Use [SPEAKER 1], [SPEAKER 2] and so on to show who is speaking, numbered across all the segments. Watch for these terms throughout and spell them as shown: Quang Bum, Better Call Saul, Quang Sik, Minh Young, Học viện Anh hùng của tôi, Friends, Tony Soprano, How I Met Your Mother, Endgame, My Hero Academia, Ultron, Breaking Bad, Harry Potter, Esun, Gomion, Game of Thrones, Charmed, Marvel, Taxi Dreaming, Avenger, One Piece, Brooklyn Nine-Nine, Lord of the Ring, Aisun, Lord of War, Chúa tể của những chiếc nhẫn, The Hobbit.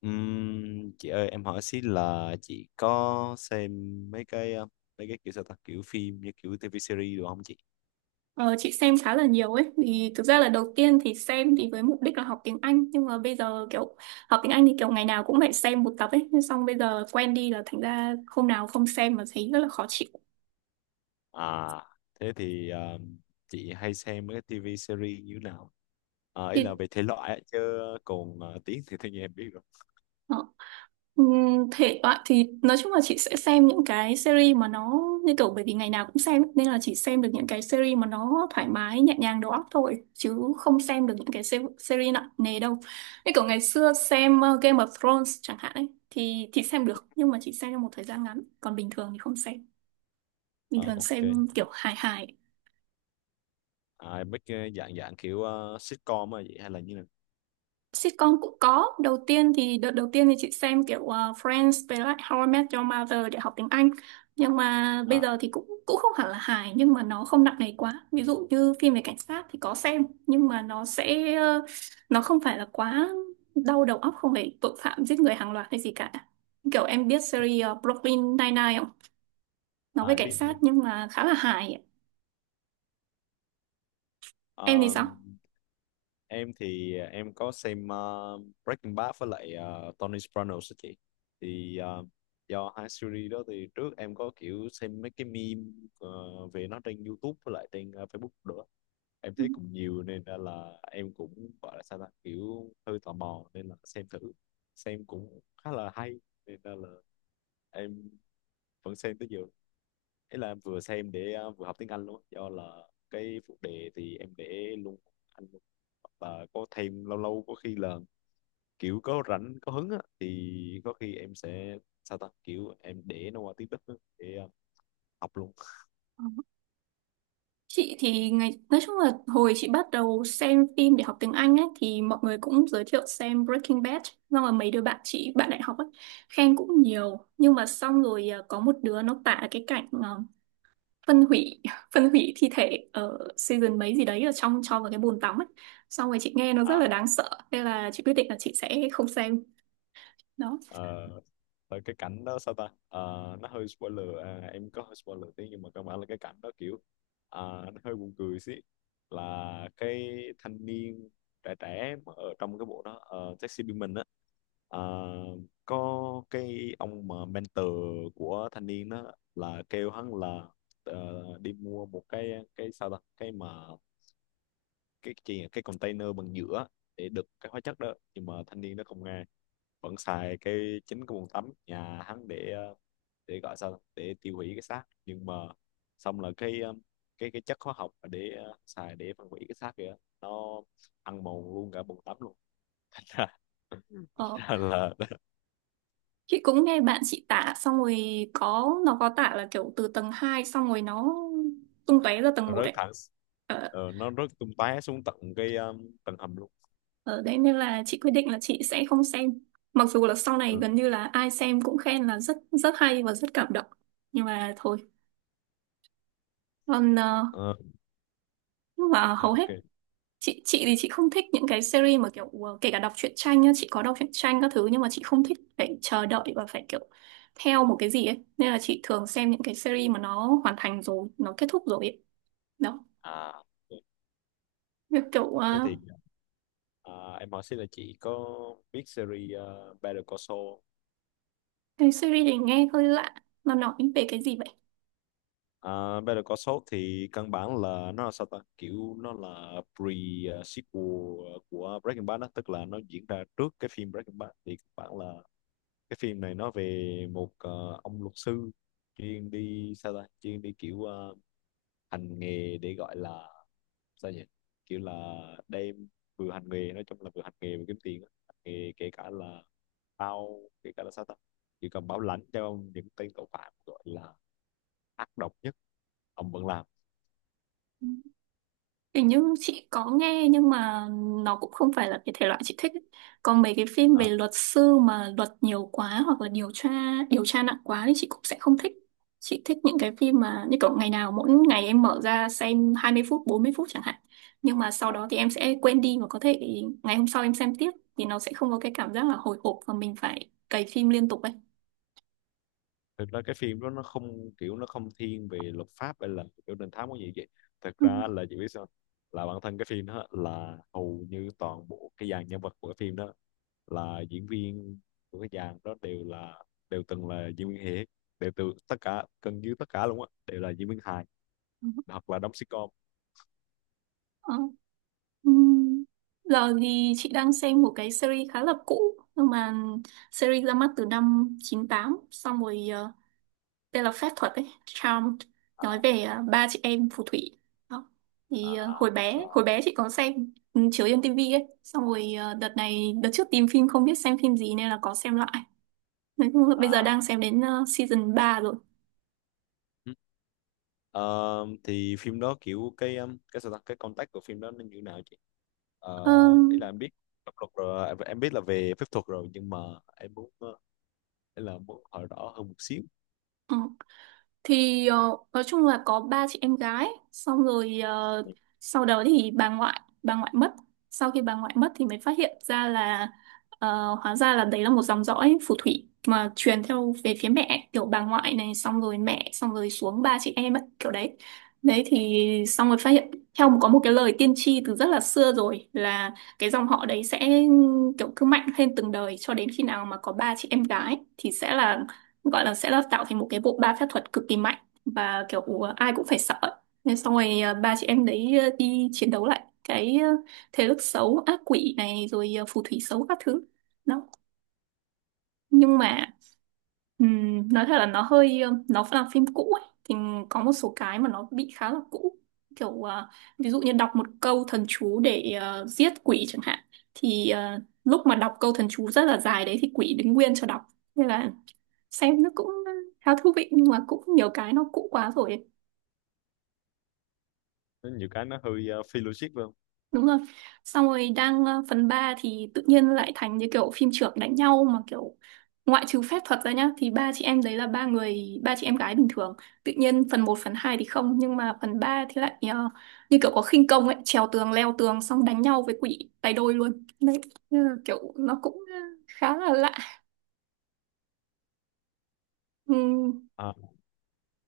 [SPEAKER 1] Chị ơi, em hỏi xí là chị có xem mấy mấy cái kiểu sao ta kiểu phim như kiểu TV series được không chị?
[SPEAKER 2] Ờ, chị xem khá là nhiều ấy, vì thực ra là đầu tiên thì xem thì với mục đích là học tiếng Anh, nhưng mà bây giờ kiểu học tiếng Anh thì kiểu ngày nào cũng phải xem một tập ấy, nhưng xong bây giờ quen đi là thành ra hôm nào không xem mà thấy rất là khó chịu.
[SPEAKER 1] À, thế thì chị hay xem mấy cái TV series như thế nào? À, ý là
[SPEAKER 2] Thì
[SPEAKER 1] về thể loại á, chứ còn tiếng thì tự nhiên em biết rồi.
[SPEAKER 2] ờ, thể loại thì nói chung là chị sẽ xem những cái series mà nó như kiểu, bởi vì ngày nào cũng xem ấy, nên là chỉ xem được những cái series mà nó thoải mái nhẹ nhàng đầu óc thôi, chứ không xem được những cái series nặng nề đâu. Như kiểu ngày xưa xem Game of Thrones chẳng hạn ấy thì xem được, nhưng mà chỉ xem trong một thời gian ngắn, còn bình thường thì không xem, bình
[SPEAKER 1] Ờ,
[SPEAKER 2] thường
[SPEAKER 1] ok.
[SPEAKER 2] xem kiểu hài hài.
[SPEAKER 1] À, mấy cái dạng dạng kiểu sitcom mà vậy hay là như nào?
[SPEAKER 2] Sitcom cũng có. Đầu tiên thì đợt đầu tiên thì chị xem kiểu Friends với lại How I Met Your Mother để học tiếng Anh. Nhưng mà bây
[SPEAKER 1] À,
[SPEAKER 2] giờ thì cũng cũng không hẳn là hài, nhưng mà nó không nặng nề quá. Ví dụ như phim về cảnh sát thì có xem, nhưng mà nó sẽ nó không phải là quá đau đầu óc, không phải tội phạm giết người hàng loạt hay gì cả. Kiểu em biết series Brooklyn Nine-Nine không? Nó
[SPEAKER 1] à
[SPEAKER 2] về
[SPEAKER 1] em
[SPEAKER 2] cảnh
[SPEAKER 1] biết em
[SPEAKER 2] sát
[SPEAKER 1] biết.
[SPEAKER 2] nhưng mà khá là hài. Em thì sao?
[SPEAKER 1] Em có xem Breaking Bad với lại Tony Sopranos á chị, thì ờ, do hai series đó thì trước em có kiểu xem mấy cái meme ờ, về nó trên YouTube với lại trên Facebook nữa. Em thấy cũng nhiều nên ra là em cũng gọi là sao ta kiểu hơi tò mò nên là xem thử, xem cũng khá là hay nên ra là em vẫn xem tới giờ. Thế là em vừa xem để vừa học tiếng Anh luôn, do là cái phụ đề thì em để luôn Anh luôn. Và có thêm lâu lâu có khi là kiểu có rảnh có hứng á, thì có khi em sẽ sao ta kiểu em để nó qua tiếng Đức á, để học luôn.
[SPEAKER 2] Ừ. Chị thì ngày nói chung là hồi chị bắt đầu xem phim để học tiếng Anh ấy thì mọi người cũng giới thiệu xem Breaking Bad, xong rồi mấy đứa bạn chị, bạn đại học ấy, khen cũng nhiều. Nhưng mà xong rồi có một đứa nó tả cái cảnh phân hủy phân hủy thi thể ở season mấy gì đấy, ở trong cho vào cái bồn tắm ấy, xong rồi chị nghe nó rất là
[SPEAKER 1] À,
[SPEAKER 2] đáng sợ, nên là chị quyết định là chị sẽ không xem đó.
[SPEAKER 1] Ờ, tại cái cảnh đó sao ta. Ờ, nó hơi spoiler, à em có hơi spoiler tí nhưng mà cơ bản là cái cảnh đó kiểu, à, nó hơi buồn cười xí. Là cái thanh niên trẻ trẻ mà ở trong cái bộ đó Taxi Dreaming á, ờ, có cái ông mà mentor của thanh niên đó là kêu hắn là đi mua một cái sao ta cái mà cái gì nhỉ? Cái container bằng nhựa để đựng cái hóa chất đó, nhưng mà thanh niên nó không nghe, vẫn xài cái chính cái bồn tắm nhà hắn để gọi sao ta? Để tiêu hủy cái xác. Nhưng mà xong là cái chất hóa học mà xài để phân hủy cái xác kìa, nó ăn mòn luôn cả bồn tắm luôn.
[SPEAKER 2] ờ,
[SPEAKER 1] là, là
[SPEAKER 2] chị cũng nghe bạn chị tả xong rồi, có nó có tả là kiểu từ tầng 2 xong rồi nó tung tóe ra tầng
[SPEAKER 1] nó
[SPEAKER 2] 1
[SPEAKER 1] rớt
[SPEAKER 2] ấy.
[SPEAKER 1] thẳng.
[SPEAKER 2] Ờ,
[SPEAKER 1] Nó rớt tung tóe xuống tận tầng hầm luôn.
[SPEAKER 2] Ở đấy nên là chị quyết định là chị sẽ không xem. Mặc dù là sau này
[SPEAKER 1] Ừ.
[SPEAKER 2] gần như là ai xem cũng khen là rất rất hay và rất cảm động. Nhưng mà thôi. Còn
[SPEAKER 1] Ờ,
[SPEAKER 2] nhưng mà
[SPEAKER 1] dạ,
[SPEAKER 2] hầu
[SPEAKER 1] ok.
[SPEAKER 2] hết chị thì chị không thích những cái series mà kiểu kể cả đọc truyện tranh nhá, chị có đọc truyện tranh các thứ, nhưng mà chị không thích phải chờ đợi và phải kiểu theo một cái gì ấy. Nên là chị thường xem những cái series mà nó hoàn thành rồi, nó kết thúc rồi ấy. Đó.
[SPEAKER 1] À ok.
[SPEAKER 2] Việc kiểu
[SPEAKER 1] Thế thì, à, em hỏi xin là chị có biết series Better Call Saul.
[SPEAKER 2] cái series này nghe hơi lạ. Nó nói về cái gì vậy?
[SPEAKER 1] À, Better Call Saul thì căn bản là nó là sao ta kiểu nó là pre-sequel của Breaking Bad đó, tức là nó diễn ra trước cái phim Breaking Bad. Thì căn bản là cái phim này nó về một ông luật sư chuyên đi sao ta chuyên đi kiểu hành nghề để gọi là sao nhỉ kiểu là đem vừa hành nghề, nói chung là vừa hành nghề vừa kiếm tiền á. Hành nghề kể cả là bao kể cả là sao ta chỉ cần bảo lãnh cho ông những tên tội phạm gọi là ác độc nhất ông vẫn làm.
[SPEAKER 2] Hình như chị có nghe nhưng mà nó cũng không phải là cái thể loại chị thích ấy. Còn mấy cái phim về
[SPEAKER 1] À,
[SPEAKER 2] luật sư mà luật nhiều quá hoặc là điều tra nặng quá thì chị cũng sẽ không thích. Chị thích những cái phim mà như kiểu ngày nào mỗi ngày em mở ra xem 20 phút, 40 phút chẳng hạn. Nhưng mà sau đó thì em sẽ quên đi và có thể ngày hôm sau em xem tiếp, thì nó sẽ không có cái cảm giác là hồi hộp và mình phải cày phim liên tục ấy.
[SPEAKER 1] thực ra cái phim đó nó không kiểu nó không thiên về luật pháp hay là kiểu đình thám có gì vậy. Thực
[SPEAKER 2] Ừ.
[SPEAKER 1] ra là chị biết sao, là bản thân cái phim đó là hầu như toàn bộ cái dàn nhân vật của cái phim đó là diễn viên của cái dàn đó đều là đều từng là diễn viên hề, đều từ tất cả gần như tất cả luôn á đều là diễn viên hài hoặc là đóng sitcom.
[SPEAKER 2] Ừ. Ừm, Giờ thì chị đang xem một cái series khá là cũ, nhưng mà series ra mắt từ năm 98, xong rồi tên là phép thuật ấy, Charmed, nói về ba chị em phù thủy đó. Thì
[SPEAKER 1] À,
[SPEAKER 2] hồi bé
[SPEAKER 1] sao?
[SPEAKER 2] hồi bé chị có xem, ừ, chiếu trên tivi ấy, xong rồi đợt này đợt trước tìm phim không biết xem phim gì nên là có xem lại. Nói chung là bây giờ
[SPEAKER 1] À.
[SPEAKER 2] đang xem đến season ba rồi.
[SPEAKER 1] Ừ. Ờ, thì phim đó kiểu cái cái sao ta cái contact của phim đó nó như thế nào chị?
[SPEAKER 2] Ờ,
[SPEAKER 1] Ý là em biết pháp luật rồi, à em biết là về phép thuật rồi nhưng mà em muốn ý là muốn hỏi rõ hơn một xíu.
[SPEAKER 2] ừ. Thì nói chung là có ba chị em gái, xong rồi
[SPEAKER 1] Ừ.
[SPEAKER 2] sau đó thì bà ngoại mất. Sau khi bà ngoại mất thì mới phát hiện ra là hóa ra là đấy là một dòng dõi phù thủy mà truyền theo về phía mẹ, kiểu bà ngoại này xong rồi mẹ xong rồi xuống ba chị em ấy, kiểu đấy. Đấy thì xong rồi phát hiện theo có một cái lời tiên tri từ rất là xưa rồi, là cái dòng họ đấy sẽ kiểu cứ mạnh lên từng đời cho đến khi nào mà có ba chị em gái thì sẽ là, gọi là, sẽ là tạo thành một cái bộ ba phép thuật cực kỳ mạnh và kiểu ai cũng phải sợ ấy. Nên xong rồi ba chị em đấy đi chiến đấu lại cái thế lực xấu ác quỷ này, rồi phù thủy xấu các thứ đó. Nhưng mà nói thật là nó hơi nó là phim cũ ấy thì có một số cái mà nó bị khá là cũ kiểu ví dụ như đọc một câu thần chú để giết quỷ chẳng hạn, thì lúc mà đọc câu thần chú rất là dài đấy thì quỷ đứng nguyên cho đọc, nên là xem nó cũng khá thú vị, nhưng mà cũng nhiều cái nó cũ quá rồi ấy.
[SPEAKER 1] Có nhiều cái nó hơi phi logic phải không?
[SPEAKER 2] Đúng rồi, xong rồi đang phần 3 thì tự nhiên lại thành như kiểu phim chưởng đánh nhau mà kiểu, ngoại trừ phép thuật ra nhá, thì ba chị em đấy là ba người, ba chị em gái bình thường, tự nhiên phần một phần 2 thì không nhưng mà phần 3 thì lại như kiểu có khinh công ấy, trèo tường leo tường xong đánh nhau với quỷ tay đôi luôn đấy. Nên là kiểu nó cũng khá là lạ. Ừm,
[SPEAKER 1] À,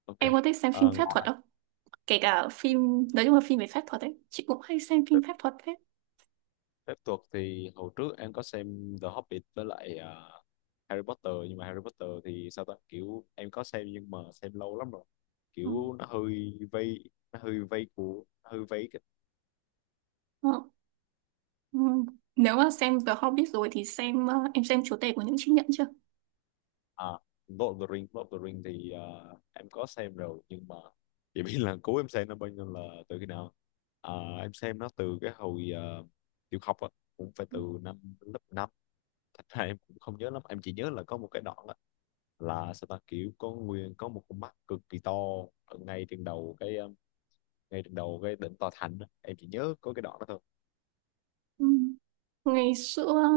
[SPEAKER 1] ok.
[SPEAKER 2] em có thích xem phim
[SPEAKER 1] Ờ,
[SPEAKER 2] phép thuật
[SPEAKER 1] ngoài
[SPEAKER 2] không? Kể cả phim, nói chung là phim về phép thuật ấy, chị cũng hay xem
[SPEAKER 1] phép,
[SPEAKER 2] phim phép thuật thế.
[SPEAKER 1] phép thuật thì hồi trước em có xem The Hobbit với lại Harry Potter. Nhưng mà Harry Potter thì sao ta kiểu em có xem nhưng mà xem lâu lắm rồi,
[SPEAKER 2] Ừ.
[SPEAKER 1] kiểu nó hơi vây của hơi vây.
[SPEAKER 2] Ừ. Ừ. Nếu mà xem The Hobbit rồi thì xem em xem Chúa tể của những chiếc nhẫn chưa?
[SPEAKER 1] À, Lord of the Ring, Lord of the Ring thì em có xem rồi nhưng mà chỉ biết là cũ em xem nó bao nhiêu là từ khi nào. À, em xem nó từ cái hồi tiểu học á, cũng phải từ năm lớp năm. Thật ra em cũng không nhớ lắm, em chỉ nhớ là có một cái đoạn á, là sao ta kiểu có nguyên có một con mắt cực kỳ to ở ngay trên đầu ngay trên đầu cái đỉnh tòa thành á. Em chỉ nhớ có cái đoạn đó thôi.
[SPEAKER 2] Ừ. Ngày xưa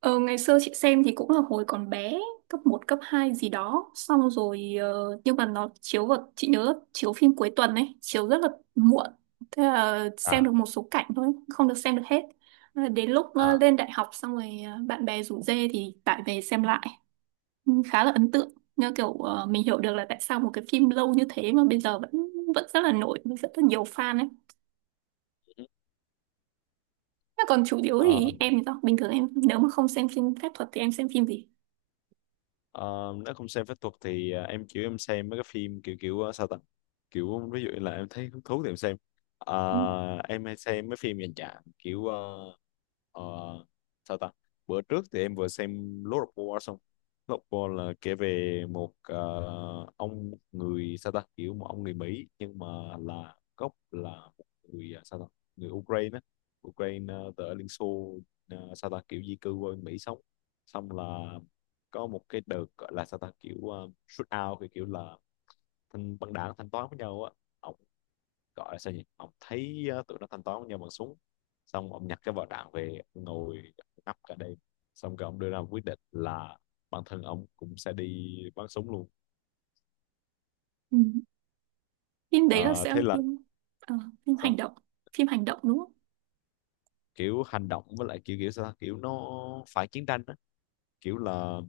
[SPEAKER 2] ngày xưa chị xem thì cũng là hồi còn bé, cấp một cấp 2 gì đó, xong rồi nhưng mà nó chiếu, vào chị nhớ là chiếu phim cuối tuần ấy, chiếu rất là muộn. Thế là xem
[SPEAKER 1] À.
[SPEAKER 2] được một số cảnh thôi, không được xem được hết. Đến lúc
[SPEAKER 1] À.
[SPEAKER 2] lên đại học xong rồi bạn bè rủ dê thì tải về xem lại. Khá là ấn tượng, như kiểu mình hiểu được là tại sao một cái phim lâu như thế mà bây giờ vẫn vẫn rất là nổi với rất là nhiều fan ấy.
[SPEAKER 1] Ừ.
[SPEAKER 2] Thế còn chủ yếu
[SPEAKER 1] Ờ.
[SPEAKER 2] thì em thì sao, bình thường em nếu mà không xem phim phép thuật thì em xem phim gì?
[SPEAKER 1] Ờ, nếu không xem phép thuật thì à, em kiểu em xem mấy cái phim kiểu kiểu à, sao ta kiểu ví dụ như là em thấy hứng thú thì em xem.
[SPEAKER 2] Ừ.
[SPEAKER 1] Ờ, em hay xem mấy phim dành dạng kiểu ờ, sao ta bữa trước thì em vừa xem Lord of War xong. Lord of War là kể về một ông người sao ta kiểu một ông người Mỹ nhưng mà là gốc là một người à, sao ta người Ukraine á, Ukraine từ ở Liên Xô, sao ta kiểu di cư qua Mỹ sống. Xong là có một cái đợt gọi là sao ta kiểu shoot out kiểu, kiểu là thanh băng đảng thanh toán với nhau á. Ông gọi là sao nhỉ, ông thấy tụi nó thanh toán với nhau bằng súng, xong ông nhặt cái vỏ đạn về ông ngồi ngắp cả đêm, xong rồi ông đưa ra một quyết định là bản thân ông cũng sẽ đi bắn súng luôn.
[SPEAKER 2] Ừ. Phim đấy là
[SPEAKER 1] Ờ,
[SPEAKER 2] sẽ
[SPEAKER 1] thế
[SPEAKER 2] là
[SPEAKER 1] là
[SPEAKER 2] phim ờ, phim hành
[SPEAKER 1] sao
[SPEAKER 2] động, phim hành động đúng không?
[SPEAKER 1] kiểu hành động với lại kiểu kiểu sao kiểu nó phải chiến tranh á, kiểu là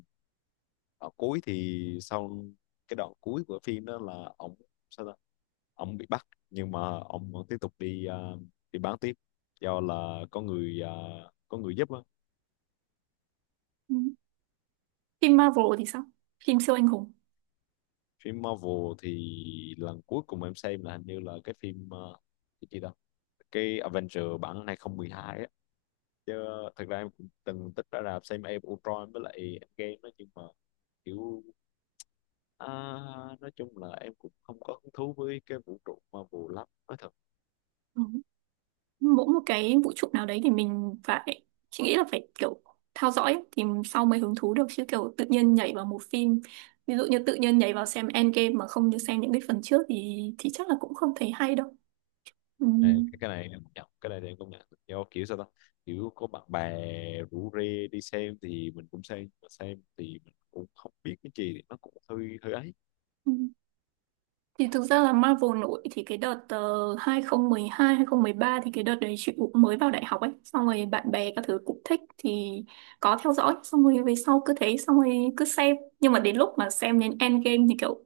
[SPEAKER 1] ở cuối thì sau cái đoạn cuối của phim đó là ông sao ta ông bị bắt nhưng mà ông vẫn tiếp tục đi đi bán tiếp do là có người có người giúp á.
[SPEAKER 2] Ừ. Phim Marvel thì sao, phim siêu anh hùng?
[SPEAKER 1] Phim Marvel thì lần cuối cùng em xem là hình như là cái phim cái gì đó, cái Avenger bản 2012 á. Chứ thật ra em cũng từng tích ra rạp xem em Ultron với lại Endgame đó, nhưng mà kiểu, à, nói chung là em cũng không có hứng thú với cái vũ trụ Marvel lắm nói thật.
[SPEAKER 2] Ừ. Mỗi một cái vũ trụ nào đấy thì mình phải, chị nghĩ là phải kiểu theo dõi ấy, thì sau mới hứng thú được, chứ kiểu tự nhiên nhảy vào một phim, ví dụ như tự nhiên nhảy vào xem Endgame mà không như xem những cái phần trước thì chắc là cũng không thấy hay đâu. Ừ.
[SPEAKER 1] Này, cái này em công nhận, cái này thì em công nhận do kiểu sao ta kiểu có bạn bè rủ rê đi xem thì mình cũng xem mà xem thì mình cũng không biết cái gì thì nó cũng hơi hơi ấy.
[SPEAKER 2] Ừ. Thì thực ra là Marvel nổi thì cái đợt 2012 ba, thì cái đợt đấy chị cũng mới vào đại học ấy, xong rồi bạn bè các thứ cũng thích thì có theo dõi, xong rồi về sau cứ thế xong rồi cứ xem. Nhưng mà đến lúc mà xem đến Endgame thì kiểu,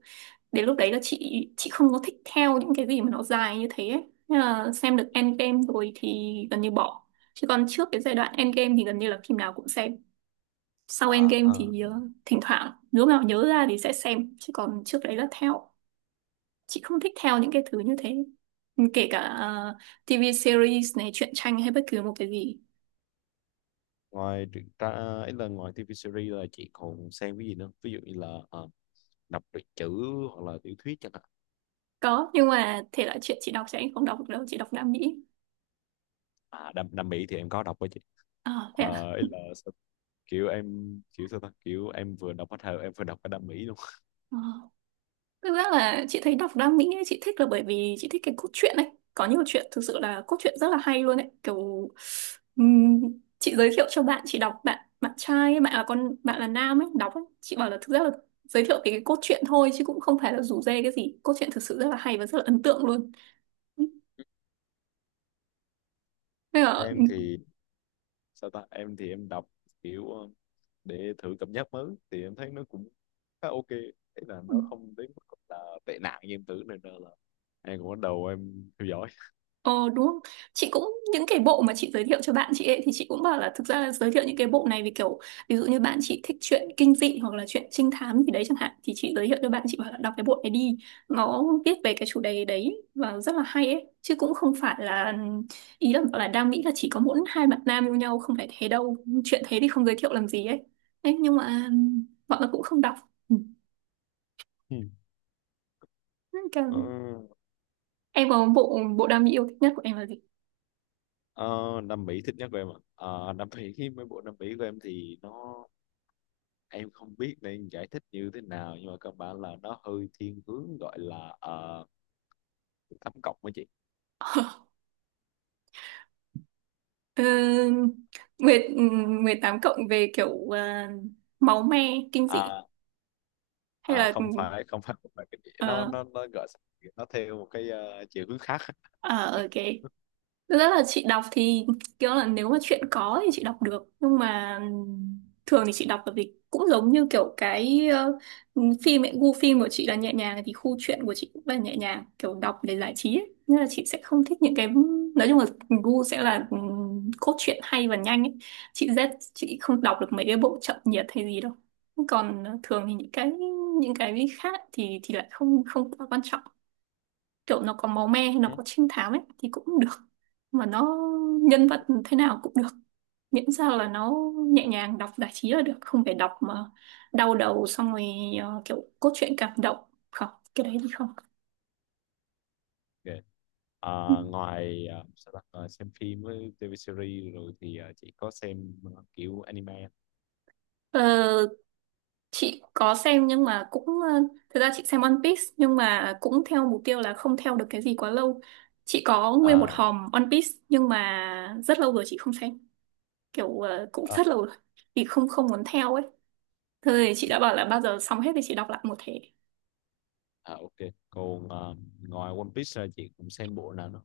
[SPEAKER 2] đến lúc đấy là chị không có thích theo những cái gì mà nó dài như thế ấy. Nên là xem được Endgame rồi thì gần như bỏ, chứ còn trước cái giai đoạn Endgame thì gần như là phim nào cũng xem. Sau
[SPEAKER 1] À,
[SPEAKER 2] Endgame
[SPEAKER 1] à.
[SPEAKER 2] thì thỉnh thoảng lúc nào nhớ ra thì sẽ xem, chứ còn trước đấy là theo. Chị không thích theo những cái thứ như thế, kể cả TV series này, truyện tranh hay bất cứ một cái gì.
[SPEAKER 1] Ngoài truyện tra ấy là ngoài TV series là chị còn xem cái gì nữa, ví dụ như là à, đọc truyện chữ hoặc là tiểu thuyết chẳng hạn?
[SPEAKER 2] Có, nhưng mà thể loại chuyện chị đọc sẽ không đọc được đâu, chị đọc Nam Mỹ.
[SPEAKER 1] À Nam, Nam Mỹ thì em có đọc với chị.
[SPEAKER 2] À, thế
[SPEAKER 1] À,
[SPEAKER 2] à?
[SPEAKER 1] ấy là sao- kiểu em kiểu sao ta kiểu em vừa đọc bắt đầu em vừa đọc cái Nam Mỹ luôn.
[SPEAKER 2] Ờ. Thực ra là chị thấy đọc Đam Mỹ ấy, chị thích là bởi vì chị thích cái cốt truyện ấy. Có nhiều chuyện thực sự là cốt truyện rất là hay luôn ấy. Kiểu ừm, chị giới thiệu cho bạn chị đọc, bạn bạn trai ấy, bạn là con, bạn là nam ấy đọc ấy. Chị bảo là thực ra là giới thiệu cái cốt truyện thôi chứ cũng không phải là rủ rê cái gì. Cốt truyện thực sự rất là hay và rất là ấn tượng luôn. Nên là
[SPEAKER 1] Em thì sao ta em thì em đọc kiểu để thử cảm giác mới thì em thấy nó cũng khá ok. Thế là nó không đến mức là tệ nạn như em tưởng nên là em cũng bắt đầu em theo dõi.
[SPEAKER 2] ờ, đúng không? Chị cũng những cái bộ mà chị giới thiệu cho bạn chị ấy thì chị cũng bảo là thực ra là giới thiệu những cái bộ này vì kiểu ví dụ như bạn chị thích chuyện kinh dị hoặc là chuyện trinh thám gì đấy chẳng hạn thì chị giới thiệu cho bạn chị bảo là đọc cái bộ này đi. Nó viết về cái chủ đề đấy và rất là hay ấy chứ cũng không phải là ý là bảo là đang nghĩ là chỉ có mỗi hai bạn nam yêu nhau, không phải thế đâu. Chuyện thế thì không giới thiệu làm gì ấy. Đấy, nhưng mà bọn nó cũng không đọc. Ừ.
[SPEAKER 1] Ừ. ờ,
[SPEAKER 2] Em có bộ bộ đam mỹ yêu thích nhất của em là gì?
[SPEAKER 1] ờ, Nam Mỹ thích nhất của em à? Ờ, Nam Mỹ khi mấy bộ Nam Mỹ của em thì nó, em không biết nên giải thích như thế nào nhưng mà cơ bản là nó hơi thiên hướng gọi là tám cộng với chị.
[SPEAKER 2] Ờ, mười 18 cộng về kiểu máu me, kinh dị
[SPEAKER 1] À,
[SPEAKER 2] hay
[SPEAKER 1] à,
[SPEAKER 2] là ừ,
[SPEAKER 1] không phải không phải không phải cái gì. nó
[SPEAKER 2] ờ,
[SPEAKER 1] nó nó gọi, nó theo một cái chiều hướng khác.
[SPEAKER 2] ở ở cái thực ra là chị đọc thì kiểu là nếu mà chuyện có thì chị đọc được, nhưng mà thường thì chị đọc là vì cũng giống như kiểu cái phim ấy, gu phim của chị là nhẹ nhàng thì khu truyện của chị cũng là nhẹ nhàng, kiểu đọc để giải trí ấy. Nên là chị sẽ không thích những cái, nói chung là gu sẽ là cốt truyện hay và nhanh ấy. Chị không đọc được mấy cái bộ chậm nhiệt hay gì đâu, còn thường thì những cái khác thì lại không không quá quan trọng, kiểu nó có máu me hay nó
[SPEAKER 1] Ừ.
[SPEAKER 2] có trinh thám ấy thì cũng được, mà nó nhân vật thế nào cũng được, miễn sao là nó nhẹ nhàng đọc giải trí là được, không phải đọc mà đau đầu xong rồi kiểu cốt truyện cảm động. Không, cái đấy thì không.
[SPEAKER 1] Ok.
[SPEAKER 2] Ừ.
[SPEAKER 1] Ờ, ngoài sao ta? Ờ, xem phim với TV series rồi thì chị có xem kiểu anime?
[SPEAKER 2] Ờ, chị có xem, nhưng mà cũng thực ra chị xem One Piece, nhưng mà cũng theo mục tiêu là không theo được cái gì quá lâu. Chị có nguyên một
[SPEAKER 1] À,
[SPEAKER 2] hòm One Piece nhưng mà rất lâu rồi chị không xem, kiểu cũng
[SPEAKER 1] à,
[SPEAKER 2] rất lâu rồi thì không không muốn theo ấy. Thôi thì chị đã bảo là bao giờ xong hết thì chị đọc lại một thể.
[SPEAKER 1] à ok. Còn ngoài One Piece ra chị cũng xem bộ nào nữa?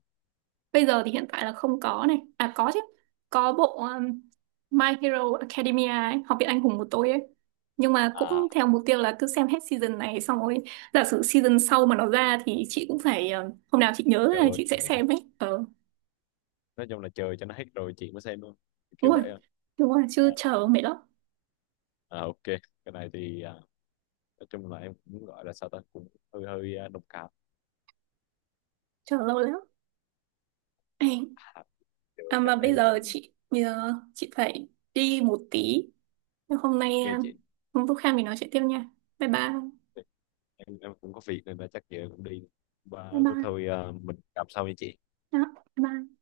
[SPEAKER 2] Bây giờ thì hiện tại là không có này. À có chứ. Có bộ My Hero Academia ấy, Học viện Anh hùng của tôi ấy. Nhưng mà cũng
[SPEAKER 1] À
[SPEAKER 2] theo mục tiêu là cứ xem hết season này xong rồi giả sử season sau mà nó ra thì chị cũng phải hôm nào chị nhớ
[SPEAKER 1] chờ
[SPEAKER 2] là
[SPEAKER 1] cho
[SPEAKER 2] chị sẽ
[SPEAKER 1] nó hết rồi.
[SPEAKER 2] xem ấy. Ờ
[SPEAKER 1] Nói chung là chờ cho nó hết rồi chị mới xem luôn,
[SPEAKER 2] đúng
[SPEAKER 1] kiểu
[SPEAKER 2] rồi.
[SPEAKER 1] vậy thôi.
[SPEAKER 2] Đúng rồi,
[SPEAKER 1] À,
[SPEAKER 2] chứ chờ mệt lắm.
[SPEAKER 1] à, ok. Cái này thì à, nói chung là em cũng gọi là sao ta cũng hơi hơi à, đồng cảm.
[SPEAKER 2] Chờ lâu lắm. Ê,
[SPEAKER 1] À, giờ
[SPEAKER 2] à
[SPEAKER 1] chắc
[SPEAKER 2] mà
[SPEAKER 1] em cũng
[SPEAKER 2] bây giờ chị phải đi một tí. Nhưng hôm nay
[SPEAKER 1] ok chị.
[SPEAKER 2] hôm lúc khác mình nói chuyện tiếp nha. Bye bye.
[SPEAKER 1] Em cũng có việc nên là chắc giờ em cũng đi.
[SPEAKER 2] Bye
[SPEAKER 1] Và
[SPEAKER 2] bye.
[SPEAKER 1] thôi à, mình gặp sau nha chị.
[SPEAKER 2] Đó, bye.